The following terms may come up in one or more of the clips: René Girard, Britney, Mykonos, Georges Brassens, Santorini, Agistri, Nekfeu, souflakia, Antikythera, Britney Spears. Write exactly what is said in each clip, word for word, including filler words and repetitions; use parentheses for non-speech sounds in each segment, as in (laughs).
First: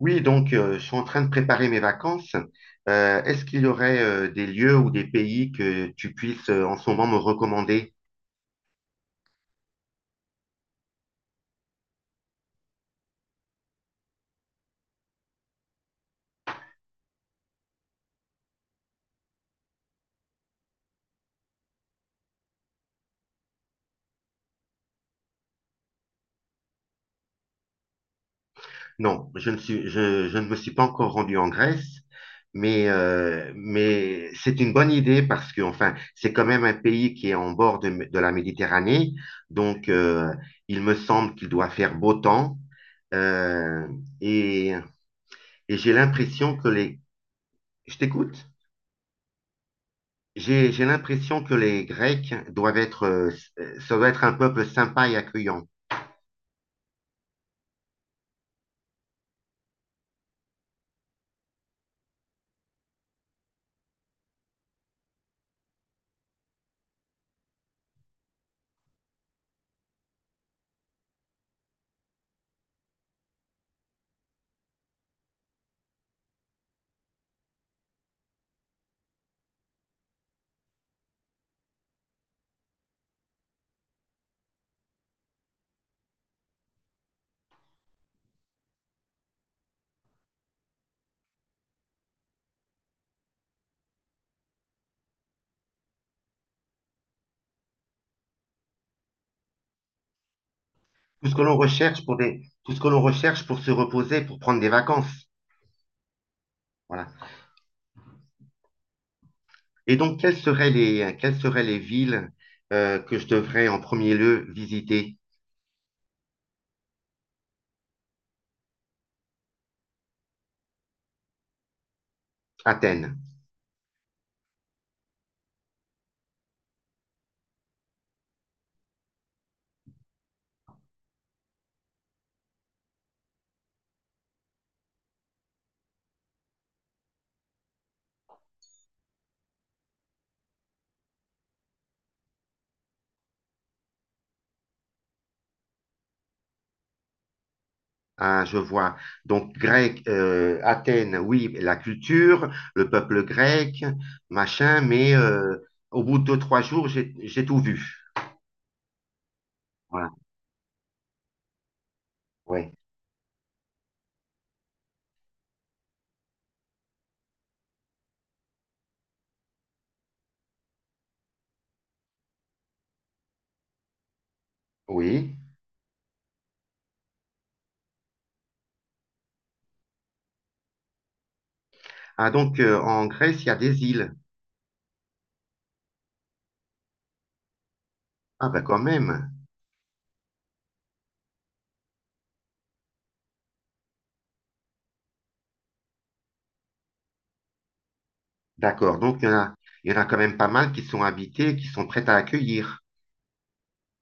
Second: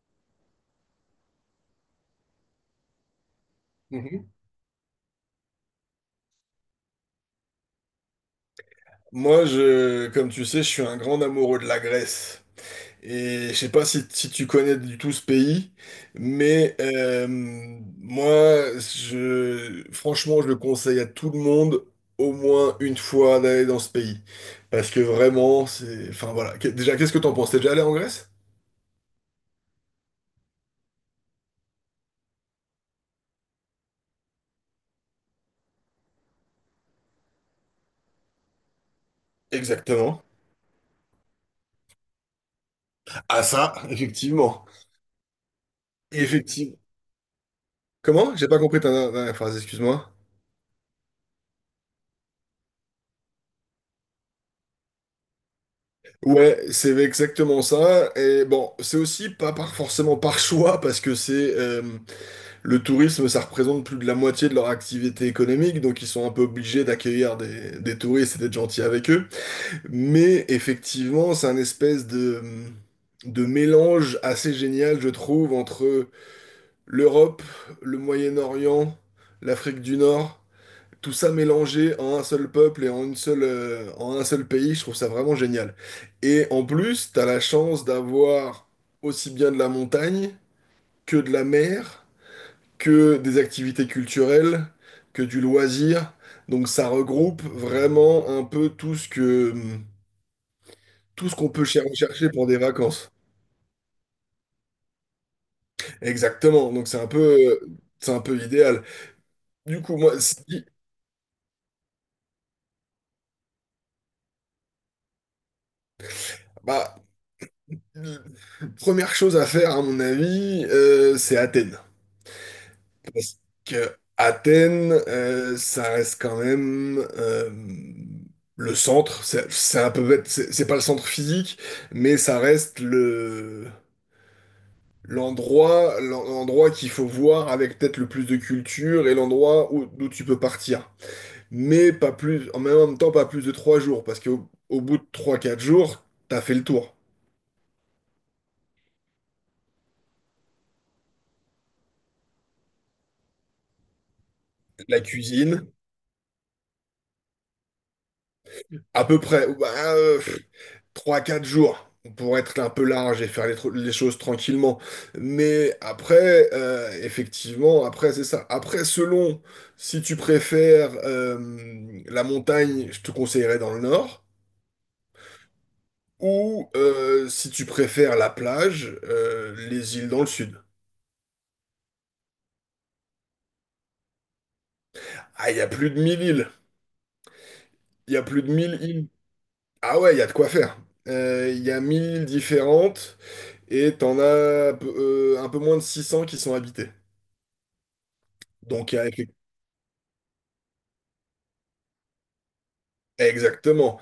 Oui, donc euh, je suis en train de préparer mes vacances. Euh, est-ce qu'il y aurait Mhm. euh, des lieux ou des pays que tu puisses euh, en ce moment me recommander? Moi, je, comme tu sais, je suis un grand amoureux de la Grèce. Et je sais pas si, si tu connais du tout ce pays, mais euh, moi, je, franchement, je le conseille à tout le monde au moins une fois d'aller dans ce pays. Parce que vraiment, c'est... enfin voilà. Qu- Déjà, qu'est-ce que t'en penses? T'es déjà allé en Grèce? Non, je ne suis, je, je ne me suis pas encore rendu en Grèce, mais, euh, mais c'est une bonne idée parce que enfin, c'est quand même un pays qui est en bord de, de la Méditerranée, donc Exactement. euh, il me semble qu'il doit faire beau temps Ah ça, euh,, effectivement. et, et j'ai l'impression que Effectivement. les... Je Comment? J'ai t'écoute? pas compris ta ta- ta phrase, excuse-moi. J'ai, j'ai l'impression que les Grecs doivent être, euh, ça doit être un peuple sympa et accueillant. Ouais, c'est exactement ça. Et bon, c'est aussi pas par, forcément par choix, parce que c'est euh, le tourisme, ça représente plus de la moitié de leur activité économique, donc ils sont un peu obligés d'accueillir des, des touristes et d'être gentils avec eux. Mais effectivement, c'est un espèce de, de mélange assez génial, je trouve, entre l'Europe, le Moyen-Orient, l'Afrique du Nord tout ça mélangé en un seul peuple et en une seule, euh, en un seul pays, je trouve ça vraiment génial. Et en plus, t'as la chance d'avoir aussi bien de la montagne que de la mer, que des activités culturelles, que du loisir. Donc ça regroupe vraiment un peu tout ce que, Tout tout ce ce que qu'on l'on peut cher- recherche pour chercher des, pour des tout ce que l'on vacances. recherche pour se reposer, pour prendre des vacances. Exactement. Donc c'est un Voilà. peu, euh, c'est un peu idéal. Du Et coup, moi, donc, quelles si- seraient les, quelles seraient les villes euh, que je devrais en premier lieu visiter? bah, euh, première chose à faire, à mon avis, euh, c'est Athènes. Athènes. Parce que Athènes, euh, ça reste quand même euh, le centre. C'est c'est un peu bête, c'est c'est pas le centre physique, mais ça reste le l'endroit l'en- l'endroit qu'il faut voir avec peut-être le plus de culture et l'endroit où, d'où tu peux partir. Mais pas plus, en même temps, pas plus de trois jours, parce qu'au au bout de trois, quatre jours, t'as fait le tour. Hein, je vois. Donc, grec, euh, Athènes, oui, la culture, le peuple grec, machin, La mais euh, cuisine, Au bout de deux, trois jours, j'ai, j'ai tout vu. à peu près. Bah, Voilà. euh, trois quatre jours pour être un Ouais. peu large et faire les, tr- les choses tranquillement. Mais après, euh, effectivement, après, c'est ça. Après, selon si tu préfères euh, la montagne, je te conseillerais dans le nord, Oui. ou euh, si tu préfères la plage, euh, les îles dans le sud. Ah, donc euh, en Grèce, il y a des îles. Ah, il y a plus de mille îles. Il y a plus Ah, de bah quand mille îles. même. Ah ouais, il y a de quoi faire. Euh, Il y a mille îles différentes et t'en as euh, un peu moins de six cents qui sont habitées. Donc, il D'accord. y a Donc il y en a, il y en a quand même pas mal qui sont habitées, qui sont prêtes à accueillir. Exactement.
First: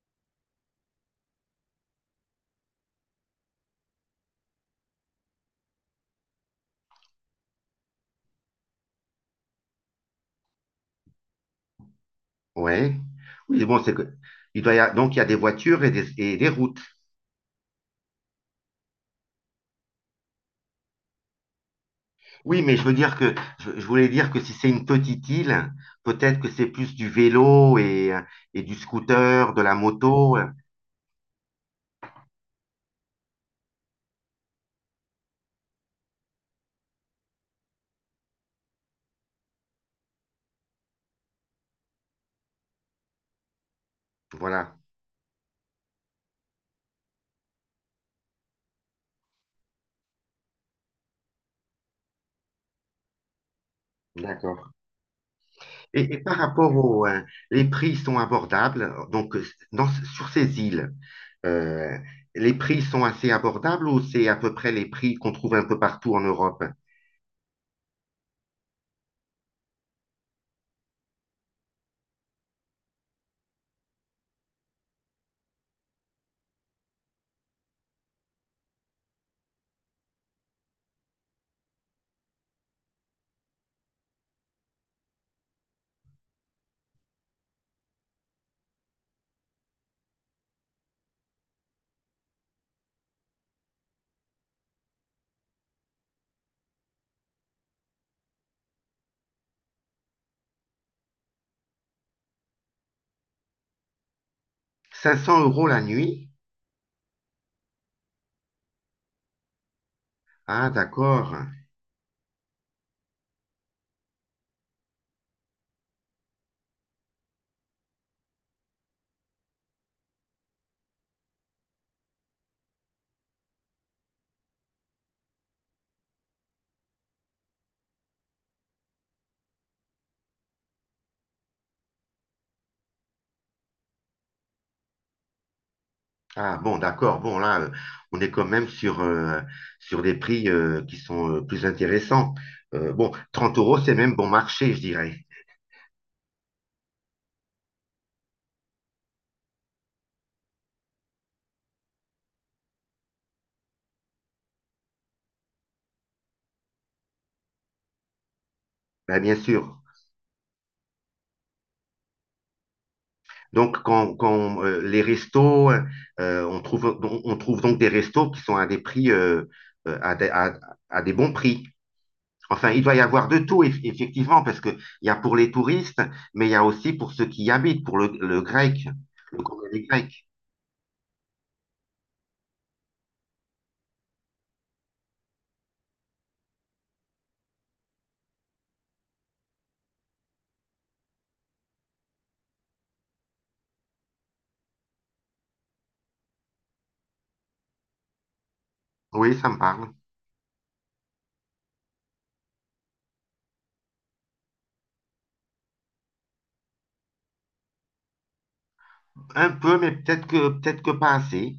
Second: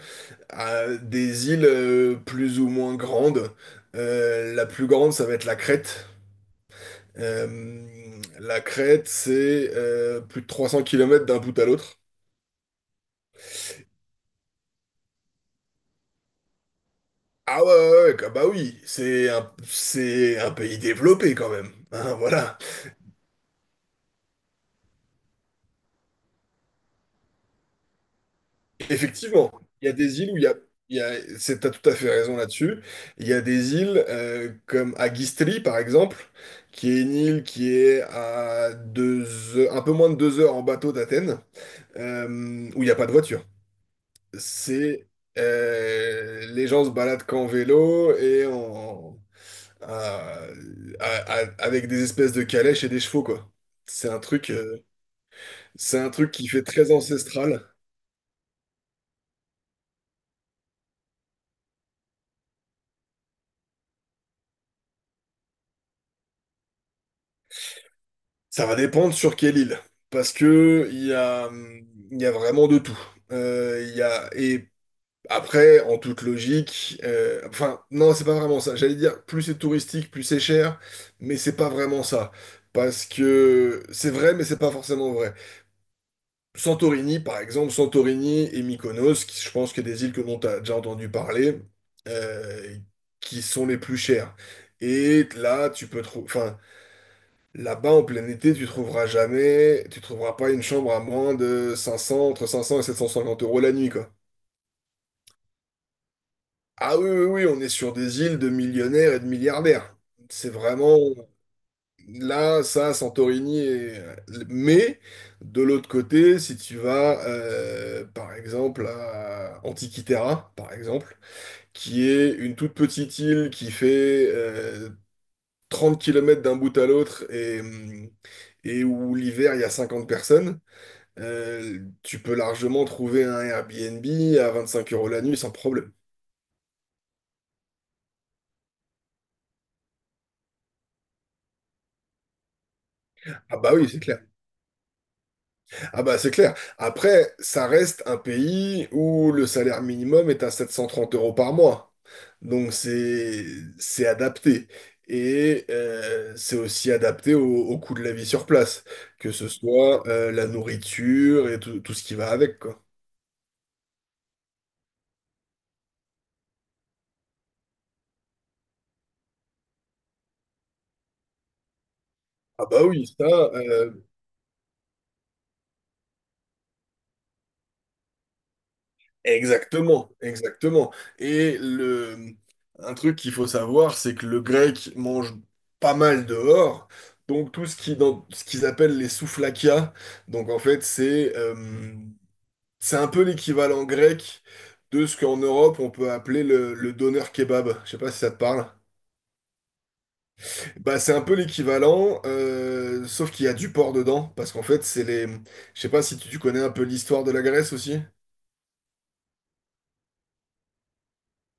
À des îles euh, plus ou moins grandes. Euh, la plus grande, ça va être la Crète. Euh, la Crète, c'est euh, plus de trois cents kilomètres d'un bout à l'autre. Ouais. Oui, bon, c'est que. Il doit y a- Donc il y a des voitures et des, et des routes. Ah ouais, ouais, ouais, comme- bah oui, c'est un, c'est un pays développé quand même. Hein, voilà. Oui, mais je veux dire que je, je voulais dire que si c'est une petite île, peut-être que c'est plus du vélo et, euh, et du Effectivement, scooter, de la il y a des îles moto. où il euh, y a, il y a, c'est, t'as tout à fait raison là-dessus. Il y a des îles euh, comme Agistri, par exemple, qui est une île qui est à deux, heures- un peu moins de deux heures en bateau d'Athènes, euh, où il n'y a pas de voiture. Voilà. C'est euh, Les gens se baladent qu'en vélo et en, à- à- à- avec des espèces de calèches et des chevaux, quoi. C'est un truc, D'accord. euh, c'est un Et, et truc par qui fait rapport très aux ancestral. les prix sont abordables. Donc, euh, dans- sur ces îles, euh, les prix sont assez abordables ou c'est à peu près les prix qu'on trouve un peu partout en Europe? Ça va dépendre sur quelle île, parce que il y a, hum, il y a vraiment de tout. Euh, Il y a, et Après, en toute logique, euh, enfin, non, c'est pas vraiment ça. J'allais dire, plus c'est touristique, plus c'est cher, mais c'est pas vraiment ça. Parce que c'est vrai, mais c'est pas forcément vrai. Santorini, par exemple, Santorini et Mykonos, qui, je pense que des îles que l'on t'a déjà entendu parler, euh, qui sont les plus chères. Et là, tu peux trouver, enfin, là-bas, en plein été, tu trouveras jamais, tu trouveras pas une chambre à moins de cinq cents, entre cinq cents et sept cent cinquante euros la nuit, quoi. cinq cents euros la nuit? Ah oui, oui, oui, on est sur des îles de millionnaires et de milliardaires. C'est Ah, vraiment d'accord. là, ça, Santorini. et- Mais de l'autre côté, si tu vas, euh, par exemple, à Antikythera, par exemple, qui est une toute petite île qui fait euh, trente kilomètres d'un bout à l'autre et, hum, et où l'hiver, il y a cinquante personnes, euh, tu peux largement trouver un Airbnb à vingt-cinq euros la nuit sans problème. Ah, bon, d'accord. Bon, là, euh, on est quand même sur, euh, sur des prix euh, qui sont euh, plus intéressants. Euh, bon, Ah 30 bah euros, oui, c'est c'est même clair. bon marché, je dirais. Ah bah c'est clair. Après, ça reste un pays où le salaire minimum est à sept cent trente euros par mois. Donc c'est c'est adapté. Et euh, c'est aussi adapté au, au coût de la vie sur place, Ben, que bien ce sûr. soit euh, la nourriture et tout, tout ce qui va avec, quoi. Donc, quand, quand, euh, les restos, euh, euh, on trouve, on trouve donc des restos qui sont à des prix, euh, euh, à, des, à- à des bons prix. Ah Enfin, il bah doit y oui, ça, avoir de tout, eff- euh, effectivement, parce que il y a pour les touristes, mais il y a aussi pour ceux qui y habitent, pour le, le grec, le communauté exactement, grecque. exactement. Et le, un truc qu'il faut savoir, c'est que le grec mange pas mal dehors. Donc tout ce qui dans ce qu'ils appellent les souflakias, donc en fait c'est euh, c'est un peu l'équivalent grec de ce qu'en Europe on peut appeler le, le doner kebab. Je sais pas si ça te parle. Oui, ça me parle. Bah c'est un peu l'équivalent, euh, sauf qu'il y a du porc dedans, parce qu'en fait c'est les. Je sais pas si tu tu connais un peu l'histoire de la Grèce aussi. Un peu, mais peut-être que, peut-être que pas assez.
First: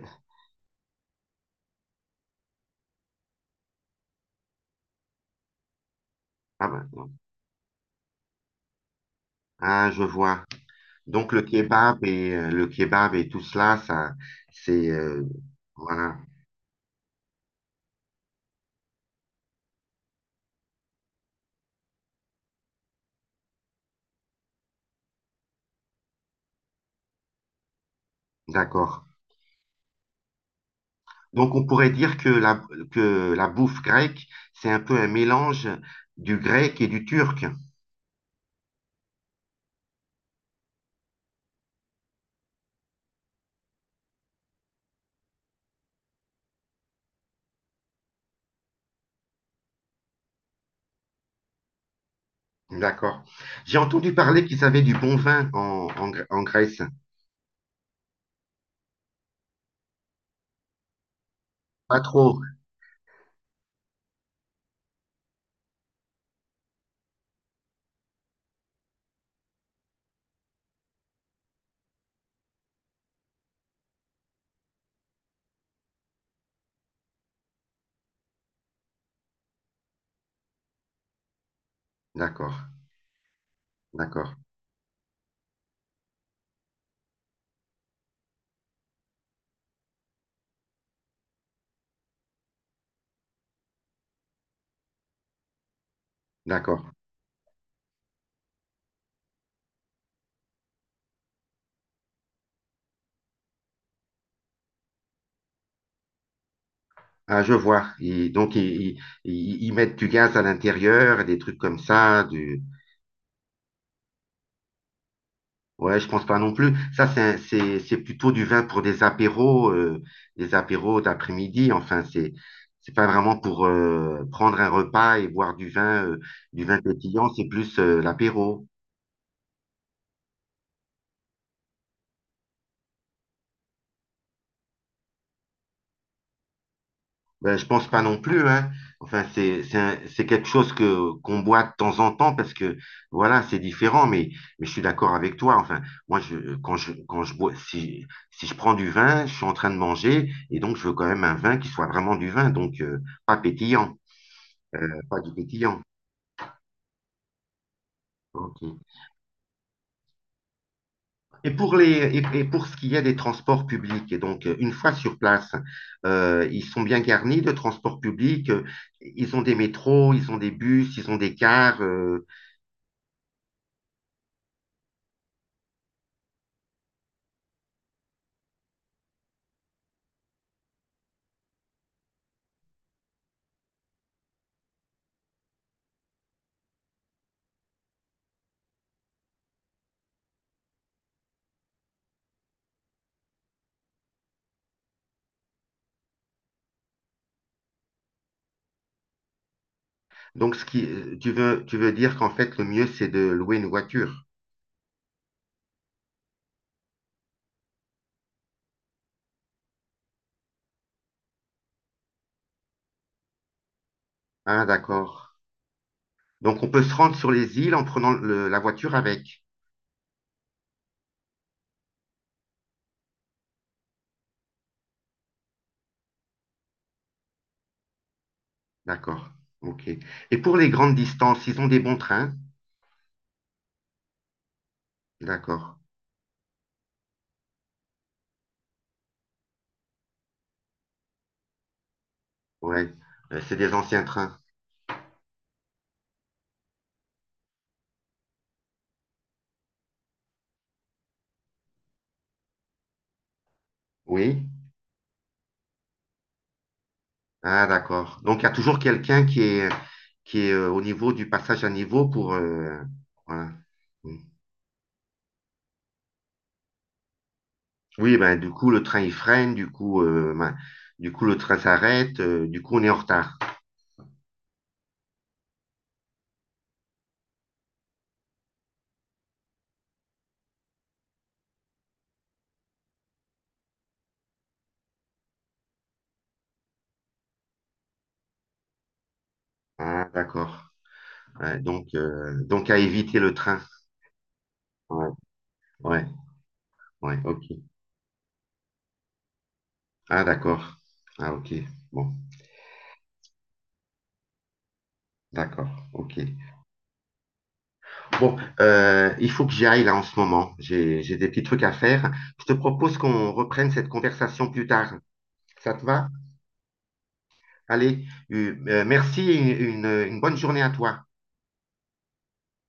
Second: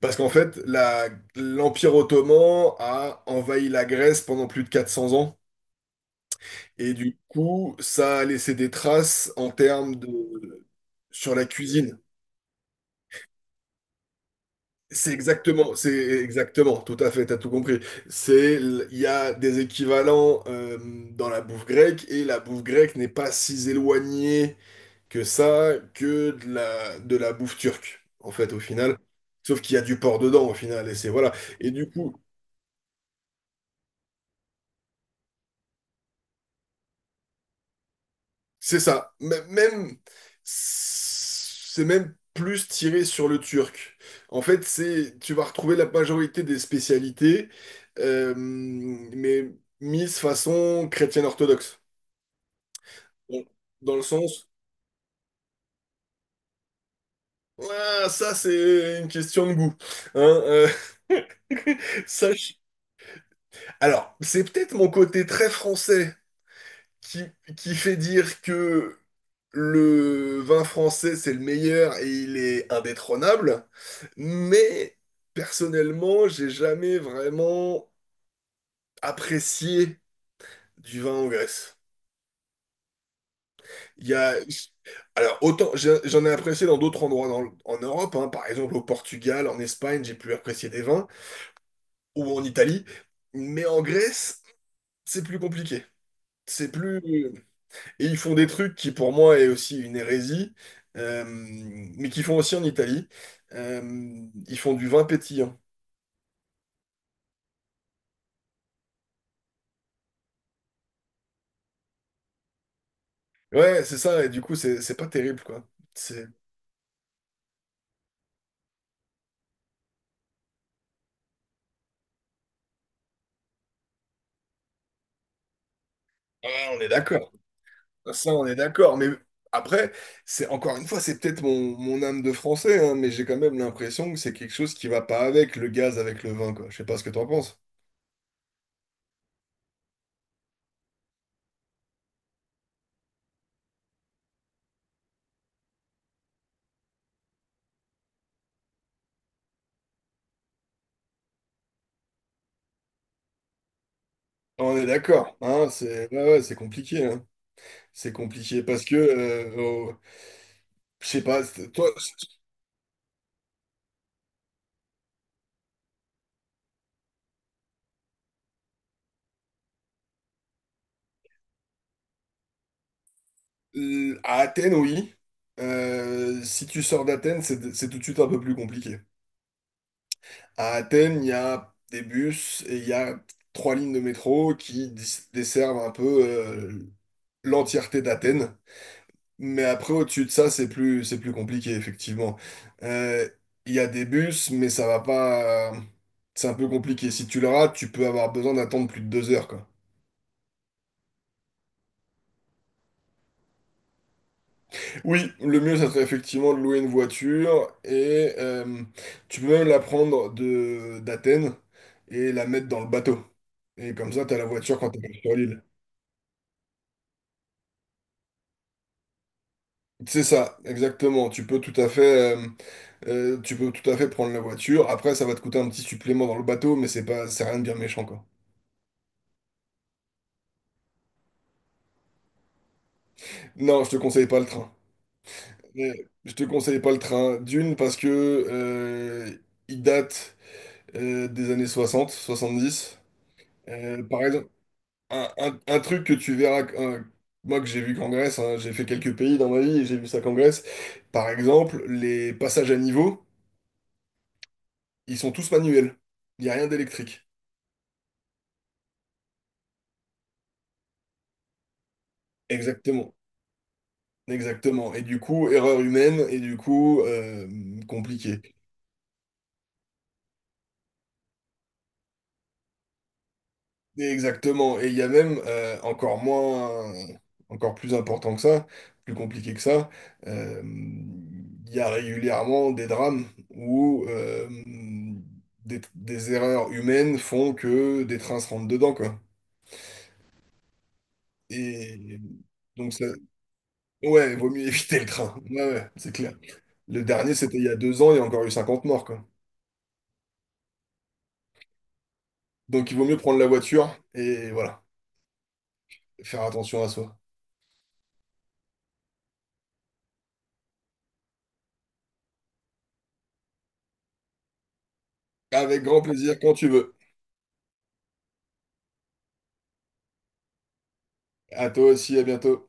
Parce qu'en fait, la- l'Empire ottoman a envahi la Grèce pendant plus de quatre cents ans. Ah, ben, Et non. du coup, ça a laissé des traces en Ah, termes je vois. de. Donc, Sur le la cuisine. kebab et, euh, le kebab et tout cela, ça, c'est, C'est euh, exactement, c'est voilà, exactement, tout à fait, t'as tout compris. C'est, l- il y a des équivalents euh, dans la bouffe grecque et la bouffe grecque n'est pas si éloignée que ça que de la, de la bouffe turque, en fait, au final. d'accord. Sauf qu'il y a du porc dedans, au final, et c'est voilà. Donc, on Et du pourrait coup, dire que la, que la bouffe grecque, c'est un peu un mélange du grec et du turc. C'est ça. M- Même, c'est même plus tiré sur le turc. En fait, c'est, tu vas retrouver la majorité des spécialités, euh, mais mises façon chrétienne orthodoxe. D'accord. Bon. J'ai Dans le entendu parler sens, qu'ils avaient du bon vin en, en, Gr- en Grèce. Ah, ça c'est une question de goût. Hein, euh, Pas (laughs) ça, trop. je- Alors, c'est peut-être mon côté très français qui, qui fait dire que le vin français, c'est le meilleur et il est indétrônable. Mais personnellement, j'ai jamais vraiment apprécié du vin en Grèce. D'accord, Il y d'accord, a... Alors, autant j'ai- j'en ai apprécié dans d'autres endroits dans le- en Europe, hein, par exemple au Portugal, en Espagne, j'ai pu apprécier des vins, ou en Italie, mais en Grèce, c'est plus compliqué. C'est d'accord. plus. Et ils font des trucs qui pour moi est aussi une hérésie, euh, mais qu'ils font aussi en Italie. Euh, ils font du vin pétillant. Ah, je vois. Ils- donc, ils, ils- ils- mettent du gaz à l'intérieur, des trucs comme ça, du, Ouais, c'est ça, et du coup, c'est c'est pas terrible, quoi. Ouais, je pense C'est... pas non plus. Ça, c'est un- c'est c'est plutôt du vin pour des apéros, euh, des apéros d'après-midi. Enfin, c'est c'est pas vraiment pour euh, prendre un repas et boire du vin, euh, Ah, du vin on est pétillant. d'accord. C'est plus euh, Ça, on est l'apéro. d'accord. Mais après, c'est encore une fois, c'est peut-être mon, mon âme de français, hein, mais j'ai quand même l'impression que c'est quelque chose qui va pas avec le gaz, avec le vin, quoi. Je sais pas ce que t'en Ben, penses. je pense pas non plus, hein. Enfin, c'est c'est un- c'est quelque chose que qu'on boit de temps en temps parce que voilà, c'est différent. Mais mais je suis d'accord avec toi. Enfin, moi, je quand je quand je bois, si si je prends du vin, je suis en train de manger et donc je veux quand même un vin qui soit vraiment du vin, donc euh, pas pétillant. On est Euh, pas du d'accord, hein, pétillant. c'est ouais, ouais, c'est compliqué, hein. C'est Ok. compliqué parce que, euh, au- je sais pas, Et c'est- pour toi, les, et, et pour ce qui est des transports publics, et donc euh, une fois sur place, euh, ils sont bien garnis de transports publics. euh, Ils ont des métros, ils ont des bus, ils ont des cars. euh, euh, à Athènes, oui. Euh, si tu sors d'Athènes, c'est c'est tout de suite un peu plus compliqué. À Athènes, il y a des bus et il y a trois lignes de métro qui dis- desservent un peu euh, l'entièreté d'Athènes. Mais après, au-dessus de ça, c'est plus, c'est plus compliqué, effectivement. Euh, Il y a des bus, mais ça va pas. C'est un peu compliqué. Si tu le rates, tu peux avoir besoin d'attendre plus de deux heures, quoi. Donc ce qui, euh, tu veux, tu veux dire qu'en fait le mieux c'est de louer une voiture. Oui, le mieux, ça serait effectivement de louer une voiture et euh, tu peux même la prendre de d'Athènes et la mettre dans le bateau. Et comme ça, t'as la Ah voiture quand tu sur d'accord. l'île. Donc on peut se rendre sur les îles en prenant le- la voiture avec. C'est ça, exactement. Tu peux tout à fait, euh, euh, tu peux tout à fait prendre la voiture. Après, ça va te coûter un petit supplément dans le bateau, mais c'est pas, c'est rien de bien méchant, quoi. D'accord. Ok. Et pour les grandes distances, ils ont des bons trains. Non, je te conseille pas le train. D'accord. Mais je te conseille pas le train. D'une, parce que euh, il date euh, des années soixante, Ouais. soixante-dix. Euh, c'est des anciens Euh, par trains. exemple, un, un- un truc que tu verras, euh, moi que j'ai vu qu'en Grèce, hein, j'ai fait quelques pays dans ma vie et j'ai vu ça qu'en Grèce. Par exemple, les passages à niveau, Oui. ils sont tous manuels. Il n'y a rien d'électrique. Ah, d'accord. Donc, il y a toujours quelqu'un qui est, qui est euh, au niveau du passage à niveau pour... euh, Exactement. voilà. Mm. Exactement. Et du coup, erreur humaine, et du coup, euh, Oui, ben, compliqué. du coup, le train, il freine, du coup, euh, ben, du coup, le train s'arrête, euh, du coup, on est en retard. Exactement. Et il y a même euh, encore moins, encore plus important que ça, plus compliqué que ça, euh, il y a régulièrement des drames où euh, des, des erreurs humaines font que des trains se rentrent dedans, quoi. Ah, d'accord. Ouais, donc, Et euh, donc, à donc ça, éviter le train. ouais, vaut mieux (laughs) éviter le Ouais, train. Ouais, ouais, ouais, c'est clair. Le ouais, dernier, ok. c'était il y a deux ans, il y a encore eu cinquante morts, quoi. Ah, d'accord. Ah, ok. Bon, Donc il vaut mieux prendre la voiture et voilà, d'accord, ok. faire attention à soi. Bon, euh, il faut que j'y aille là en ce moment. J'ai, j'ai des petits trucs à faire. Je te propose qu'on reprenne cette conversation plus tard. Ça Avec te grand va? plaisir quand tu veux. Allez, euh, euh, merci et une une bonne journée à toi. À toi aussi, à bientôt.